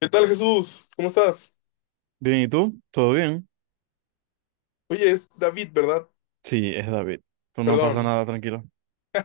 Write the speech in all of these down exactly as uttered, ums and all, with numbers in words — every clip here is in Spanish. ¿Qué tal, Jesús? ¿Cómo estás? Bien, ¿y tú? ¿Todo bien? Oye, es David, ¿verdad? Sí, es David. Pues no Perdón. pasa nada, tranquilo.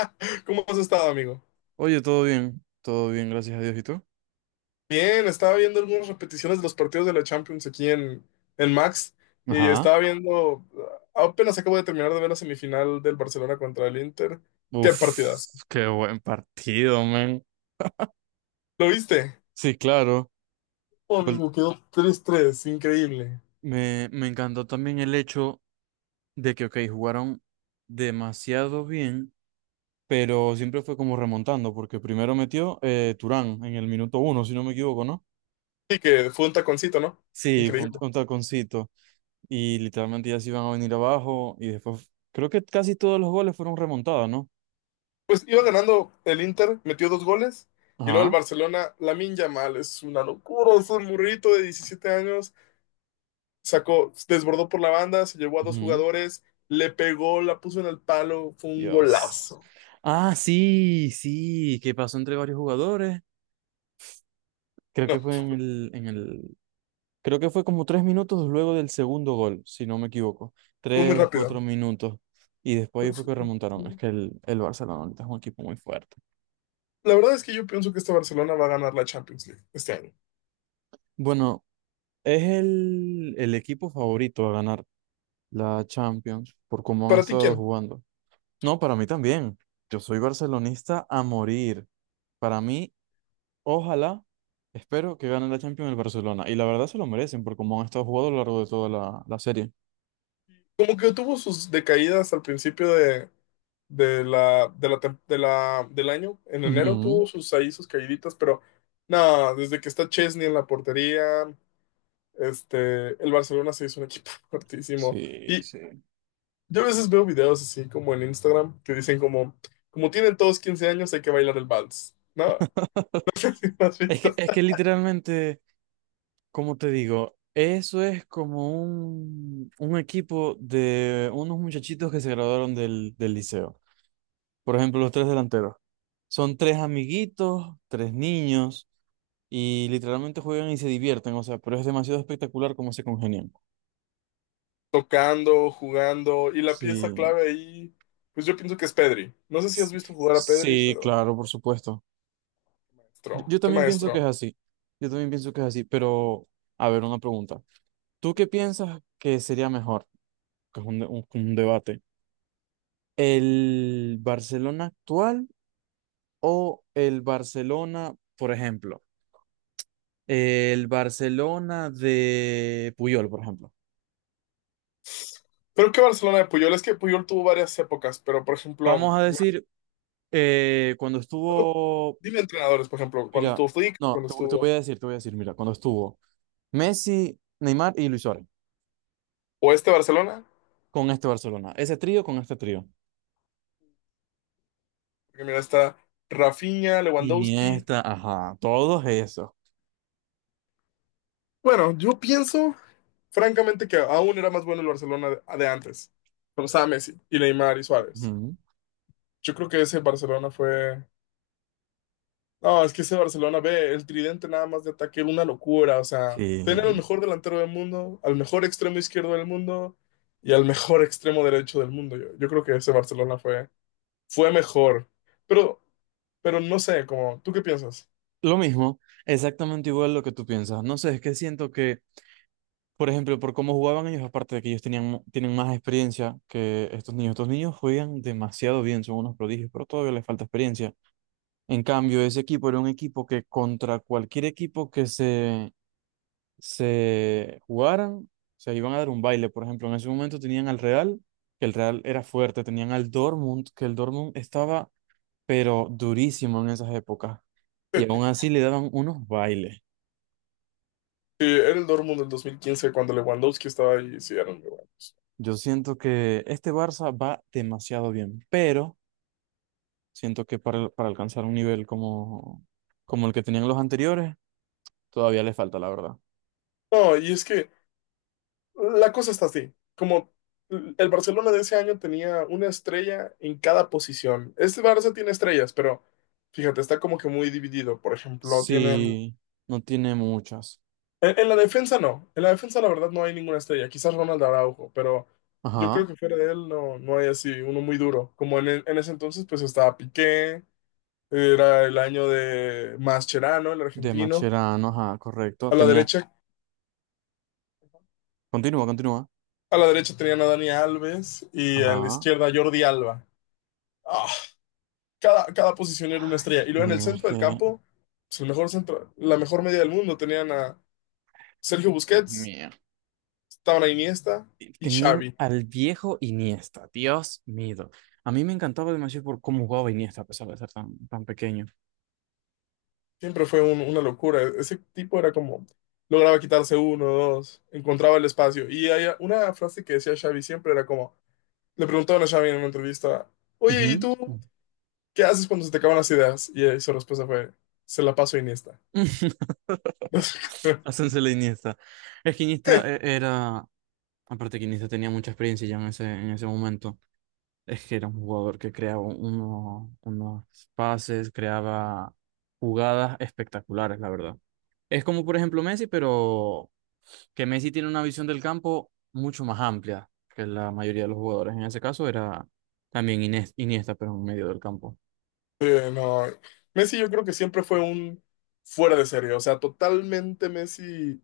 ¿Cómo has estado, amigo? Oye, todo bien, todo bien, gracias a Dios. ¿Y tú? Bien, estaba viendo algunas repeticiones de los partidos de la Champions aquí en, en Max y Ajá. estaba viendo, apenas acabo de terminar de ver la semifinal del Barcelona contra el Inter. ¡Qué partidas! Uf, qué buen partido, man. ¿Lo viste? Sí, claro. Oh, Gol- amigo, quedó tres tres, increíble. Me, me encantó también el hecho de que, ok, jugaron demasiado bien, pero siempre fue como remontando, porque primero metió eh, Turán en el minuto uno, si no me equivoco, ¿no? Sí, que fue un taconcito, ¿no? Sí, fue un, Increíble. un taconcito. Y literalmente ya se iban a venir abajo, y después creo que casi todos los goles fueron remontados, ¿no? Pues iba ganando el Inter, metió dos goles. Y luego el Ajá. Barcelona, Lamine Yamal, es una locura, es un burrito de diecisiete años, sacó, desbordó por la banda, se llevó a dos Ujú. jugadores, le pegó, la puso en el palo, fue un Dios. golazo. Ah, sí, sí, que pasó entre varios jugadores. Creo que No, fue en el, en el, Creo que fue como tres minutos luego del segundo gol, si no me equivoco. fue muy Tres, cuatro rápido. minutos. Y después ahí fue que remontaron. Es que el, el Barcelona ahorita es un equipo muy fuerte. La verdad es que yo pienso que este Barcelona va a ganar la Champions League este año. Bueno, es el, el equipo favorito a ganar la Champions por cómo han ¿Para ti estado quién? jugando. No, para mí también. Yo soy barcelonista a morir. Para mí, Ojalá, espero que gane la Champions el Barcelona. Y la verdad se lo merecen por cómo han estado jugando a lo largo de toda la, la serie. Como que tuvo sus decaídas al principio de, de la, de la, tem- de la- del año. En enero Ujú. tuvo sus ahí sus caíditas, pero nada, desde que está Chesney en la portería, este, el Barcelona se hizo un equipo fuertísimo. Sí, Y, sí. Yo a veces veo videos así como en Instagram que dicen como, como tienen todos quince años, hay que bailar el vals, ¿no? ¿Sí me ¿Has Es visto? que, es que literalmente, como te digo, eso es como un, un equipo de unos muchachitos que se graduaron del, del liceo. Por ejemplo, los tres delanteros. Son tres amiguitos, tres niños, y literalmente juegan y se divierten. O sea, pero es demasiado espectacular cómo se congenian. Tocando, jugando y la Sí. pieza clave ahí, pues yo pienso que es Pedri. No sé si has visto jugar a Pedri, Sí, pero claro, por supuesto. Yo maestro, yo qué también pienso maestro. que es así. Yo también pienso que es así, pero a ver, una pregunta. ¿Tú qué piensas que sería mejor? Que es un, de- un- un debate. ¿El Barcelona actual o el Barcelona, por ejemplo? El Barcelona de Puyol, por ejemplo. Pero que Barcelona de Puyol, es que Puyol tuvo varias épocas, pero por ejemplo, Vamos a me decir, eh, cuando acuerdo. estuvo, Dime entrenadores, por ejemplo, cuando Mira, estuvo Flick, no, cuando te, te voy estuvo, a decir, te voy a decir, mira, cuando estuvo Messi, Neymar y Luis Suárez. o este Barcelona, Con este Barcelona, ese trío con este trío. porque mira, está Rafinha, Lewandowski. Iniesta, ajá, todos esos. Bueno, yo pienso, francamente, que aún era más bueno el Barcelona de, de antes, cuando estaba Messi y Neymar y Suárez. Ujú. Yo creo que ese Barcelona fue. No, es que ese Barcelona, ve, el tridente nada más de ataque, era una locura, o sea, Sí. tener al mejor delantero del mundo, al mejor extremo izquierdo del mundo y al mejor extremo derecho del mundo. Yo, yo creo que ese Barcelona fue fue mejor. Pero, pero no sé, como, ¿tú qué piensas? Lo mismo, exactamente igual lo que tú piensas. No sé, es que siento que, por ejemplo, por cómo jugaban ellos, aparte de que ellos tenían, mu- tienen más experiencia que estos niños. Estos niños juegan demasiado bien, son unos prodigios, pero todavía les falta experiencia. En cambio, ese equipo era un equipo que contra cualquier equipo que se se jugaran, se iban a dar un baile. Por ejemplo, en ese momento tenían al Real, que el Real era fuerte, tenían al Dortmund, que el Dortmund estaba, pero durísimo en esas épocas. Y aún así le daban unos bailes. Sí, era el Dortmund del dos mil quince cuando Lewandowski estaba ahí, sí, eran muy buenos. Yo siento que este Barça va demasiado bien, pero siento que para, para alcanzar un nivel como, como el que tenían los anteriores, todavía le falta, la verdad. No, y es que la cosa está así, como el Barcelona de ese año tenía una estrella en cada posición. Este Barça tiene estrellas, pero fíjate, está como que muy dividido. Por ejemplo, tienen. Sí, no tiene muchas. En, en la defensa no, en la defensa la verdad no hay ninguna estrella, quizás Ronald Araujo, pero yo creo Ajá, que fuera de él no, no hay así uno muy duro. Como en, en ese entonces pues estaba Piqué. Era el año de Mascherano, el de argentino. Macherano, ajá, correcto. A la Tenía, derecha, continúa, continúa. a la derecha tenían a Dani Alves y a la Ah, izquierda a Jordi Alba. Ah, cada, cada posición era una estrella. Y luego en el mira, es centro del que campo, su mejor centro, la mejor media del mundo, tenían a Sergio Dios Busquets, mío. estaban a Iniesta y Tenían Xavi. al viejo Iniesta. Dios mío. A mí me encantaba demasiado por cómo jugaba Iniesta, a pesar de ser tan, tan pequeño. Siempre fue un- una locura. Ese tipo era como, lograba quitarse uno, dos, encontraba el espacio. Y hay una frase que decía Xavi siempre era como, le preguntaban a Xavi en una entrevista, oye, ¿y Ujú. tú ¿qué haces cuando se te acaban las ideas? Y eh, su respuesta fue, se la paso a Iniesta. Hácense la Iniesta. Es que Iniesta eh, era... Aparte que Iniesta tenía mucha experiencia ya en ese, en ese momento. Es que era un jugador que creaba uno- unos pases, creaba jugadas espectaculares, la verdad. Es como, por ejemplo, Messi, pero que Messi tiene una visión del campo mucho más amplia que la mayoría de los jugadores. En ese caso era también Inés- Iniesta, pero en medio del campo. Sí, no, Messi yo creo que siempre fue un fuera de serie, o sea, totalmente Messi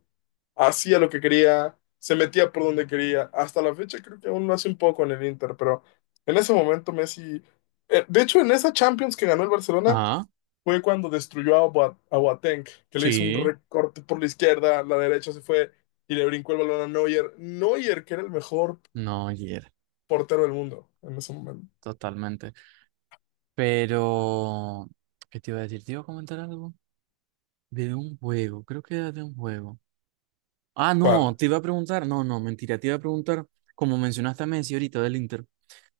hacía lo que quería, se metía por donde quería, hasta la fecha creo que aún lo hace un poco en el Inter, pero en ese momento Messi, eh, de hecho en esa Champions que ganó el Barcelona Ajá, fue cuando destruyó a, Boa- a Boateng, que le hizo un sí, recorte por la izquierda, la derecha se fue y le brincó el balón a Neuer. Neuer, que era el mejor no, ayer, portero del mundo en ese momento. totalmente. Pero, ¿qué te iba a decir? ¿Te iba a comentar algo? De un juego, creo que era de un juego. Ah, no, ¿Cuál? te iba a preguntar, no, no, mentira, te iba a preguntar, como mencionaste a Messi ahorita del Inter,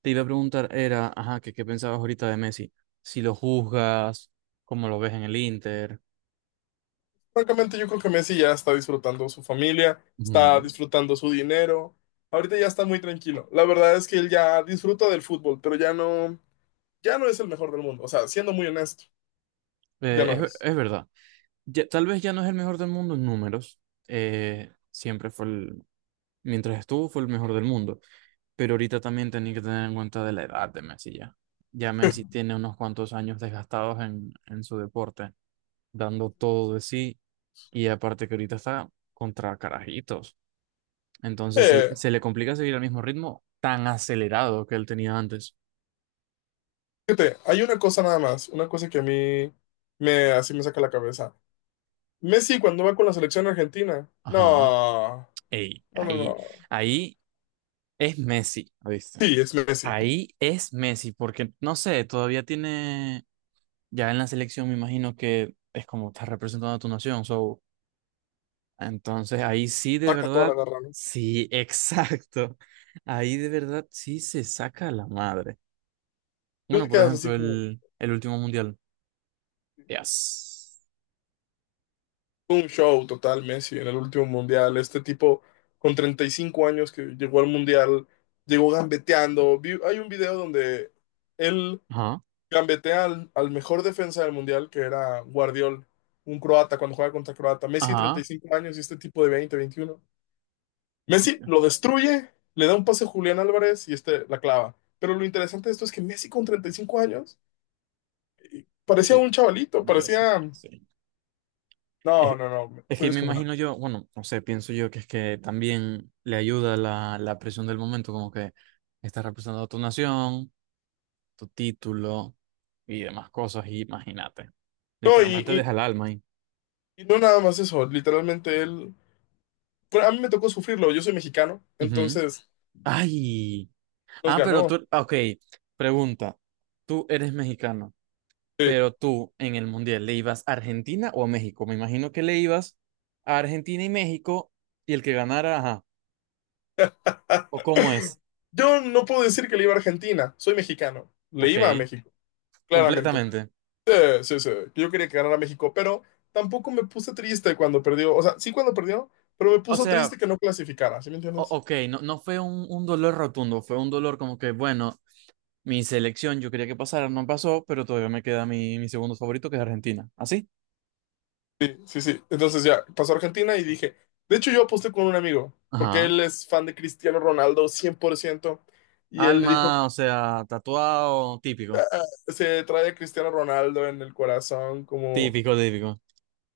te iba a preguntar, era, ajá, que qué pensabas ahorita de Messi, si lo juzgas, cómo lo ves en el Inter. Francamente, yo creo que Messi ya está disfrutando su familia, está Ujú. disfrutando su dinero. Ahorita ya está muy tranquilo. La verdad es que él ya disfruta del fútbol, pero ya no, ya no es el mejor del mundo. O sea, siendo muy honesto, ya Eh, no es, es. es verdad, ya- tal vez ya no es el mejor del mundo en números, eh, siempre fue el, mientras estuvo fue el mejor del mundo, pero ahorita también tenía que tener en cuenta de la edad de Messi ya. Ya Messi tiene unos cuantos años desgastados en, en su deporte, dando todo de sí. Y aparte que ahorita está contra carajitos. Entonces se, Eh, se le complica seguir al mismo ritmo tan acelerado que él tenía antes. fíjate, hay una cosa nada más, una cosa que a mí me, así me saca la cabeza. Messi cuando va con la selección argentina, Ajá. no, Ey, no, no, ahí, no. ahí es Messi, ¿viste? Sí, es Messi. Ahí es Messi, porque no sé, todavía tiene, ya en la selección me imagino que es como está representando a tu nación, so, entonces ahí sí de Saca toda la verdad, garra, ¿no? sí, exacto, ahí de verdad sí se saca la madre. Tú Bueno, te por quedas así ejemplo, como. el, el último mundial. Yes. Un show total, Messi, en el último mundial. Este tipo con treinta y cinco años que llegó al mundial, llegó gambeteando. Vi- hay un video donde él Ajá, gambetea al, al mejor defensa del mundial, que era Guardiol, un croata, cuando juega contra Croata. Messi, ajá. treinta y cinco años y este tipo de veinte, veintiuno. Messi lo destruye, le da un pase a Julián Álvarez y este la clava. Pero lo interesante de esto es que Messi con treinta y cinco años parecía Eh, un chavalito, Dios mío, parecía. sí. No, Es, no, no, es fue que me descomunal. imagino yo, bueno, no sé, pienso yo que es que también le ayuda la, la presión del momento, como que estás representando a tu nación, tu título y demás cosas, y imagínate. No, Literalmente y, deja el alma ahí. Y no nada más eso, literalmente él. Bueno, a mí me tocó sufrirlo, yo soy mexicano, Ujú. entonces Ay. nos Ah, pero ganó. tú, ok, pregunta. Tú eres mexicano. Sí. Pero tú en el Mundial, ¿le ibas a Argentina o a México? Me imagino que le ibas a Argentina y México y el que ganara, ajá. ¿O Ah, cómo es? yo no puedo decir que le iba a Argentina, soy mexicano, le Ok, iba a México, claramente. completamente. Sí, sí, sí, yo quería que ganara México, pero tampoco me puse triste cuando perdió, o sea, sí cuando perdió, pero me O puso sea, triste que no clasificara, ¿sí me o- entiendes? ok, no, no fue un, un dolor rotundo, fue un dolor como que, bueno, mi selección yo quería que pasara, no pasó, pero todavía me queda mi, mi segundo favorito que es Argentina. ¿Así? Sí, sí, sí. Entonces ya pasó a Argentina y dije, de hecho yo aposté con un amigo, porque Ajá. él es fan de Cristiano Ronaldo cien por ciento y él le dijo, Alma, o sea, tatuado, típico. se trae a Cristiano Ronaldo en el corazón, como. Típico, típico.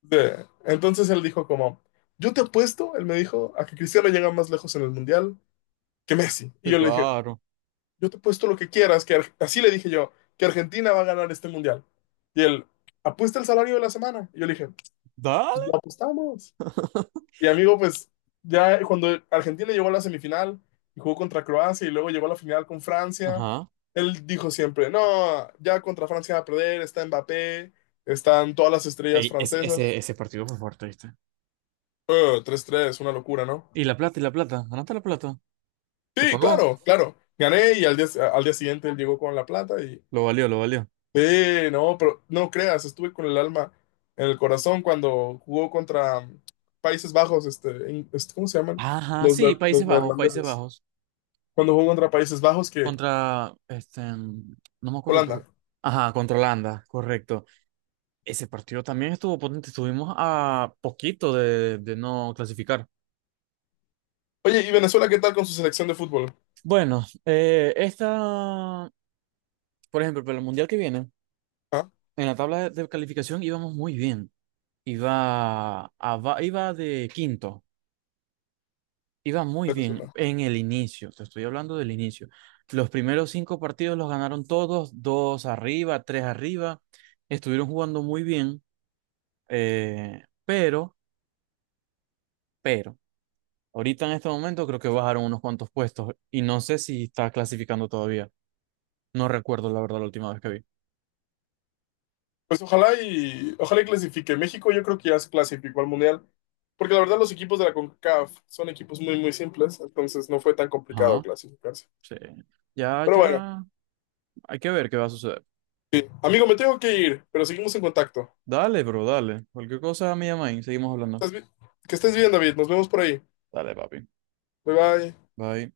De... Entonces él dijo como, yo te apuesto, él me dijo, a que Cristiano llega más lejos en el Mundial que Messi. Y Sí, yo le dije, claro. yo te apuesto lo que quieras, que Ar... así le dije yo, que Argentina va a ganar este Mundial. Y él, apuesta el salario de la semana. Y yo le dije, pues Dale. lo apostamos. Y amigo, pues ya cuando Argentina llegó a la semifinal y jugó contra Croacia y luego llegó a la final con Francia, Ajá. él dijo siempre, no, ya contra Francia va a perder, está Mbappé, están todas las estrellas Ey, es- ese, francesas. ese partido fue fuerte, ¿viste? Eh, tres tres una locura, ¿no? Y la plata, y la plata. ¿Ganaste la plata? ¿Te Sí, pagó? claro, claro. Gané y al día, al día siguiente él llegó con la plata y. Lo valió, lo valió. Sí, no, pero no creas, estuve con el alma en el corazón cuando jugó contra Países Bajos, este, en- este, ¿cómo se llaman? Ajá, Los, sí, ne- Países Los Bajos, Países neerlandeses. Bajos. Cuando jugó contra Países Bajos, que Contra, este, no me acuerdo, pero... Holanda. Ajá, contra Holanda, correcto. Ese partido también estuvo potente. Estuvimos a poquito de, de no clasificar. Oye, ¿y Venezuela qué tal con su selección de fútbol? Bueno, eh, esta, por ejemplo, para el Mundial que viene, Ah, en la tabla de, de calificación íbamos muy bien. Iba, a, va- iba de quinto. Iba muy bien Venezuela. en el inicio, te estoy hablando del inicio. Los primeros cinco partidos los ganaron todos, dos arriba, tres arriba. Estuvieron jugando muy bien, eh, pero, pero, ahorita en este momento creo que bajaron unos cuantos puestos y no sé si está clasificando todavía. No recuerdo la verdad la última vez que vi. Pues ojalá y ojalá y clasifique. México yo creo que ya se clasificó al Mundial, porque la verdad los equipos de la CONCACAF son equipos muy muy simples, entonces no fue tan complicado Ajá, clasificarse. sí. Ya, Pero bueno, ya. Hay que ver qué va a suceder. amigo, me tengo que ir, pero seguimos en contacto. Dale, bro, dale. Cualquier cosa me llama y seguimos hablando. Estás bi- Que estés bien, David. Nos vemos por ahí. Dale, papi. Bye bye. Bye.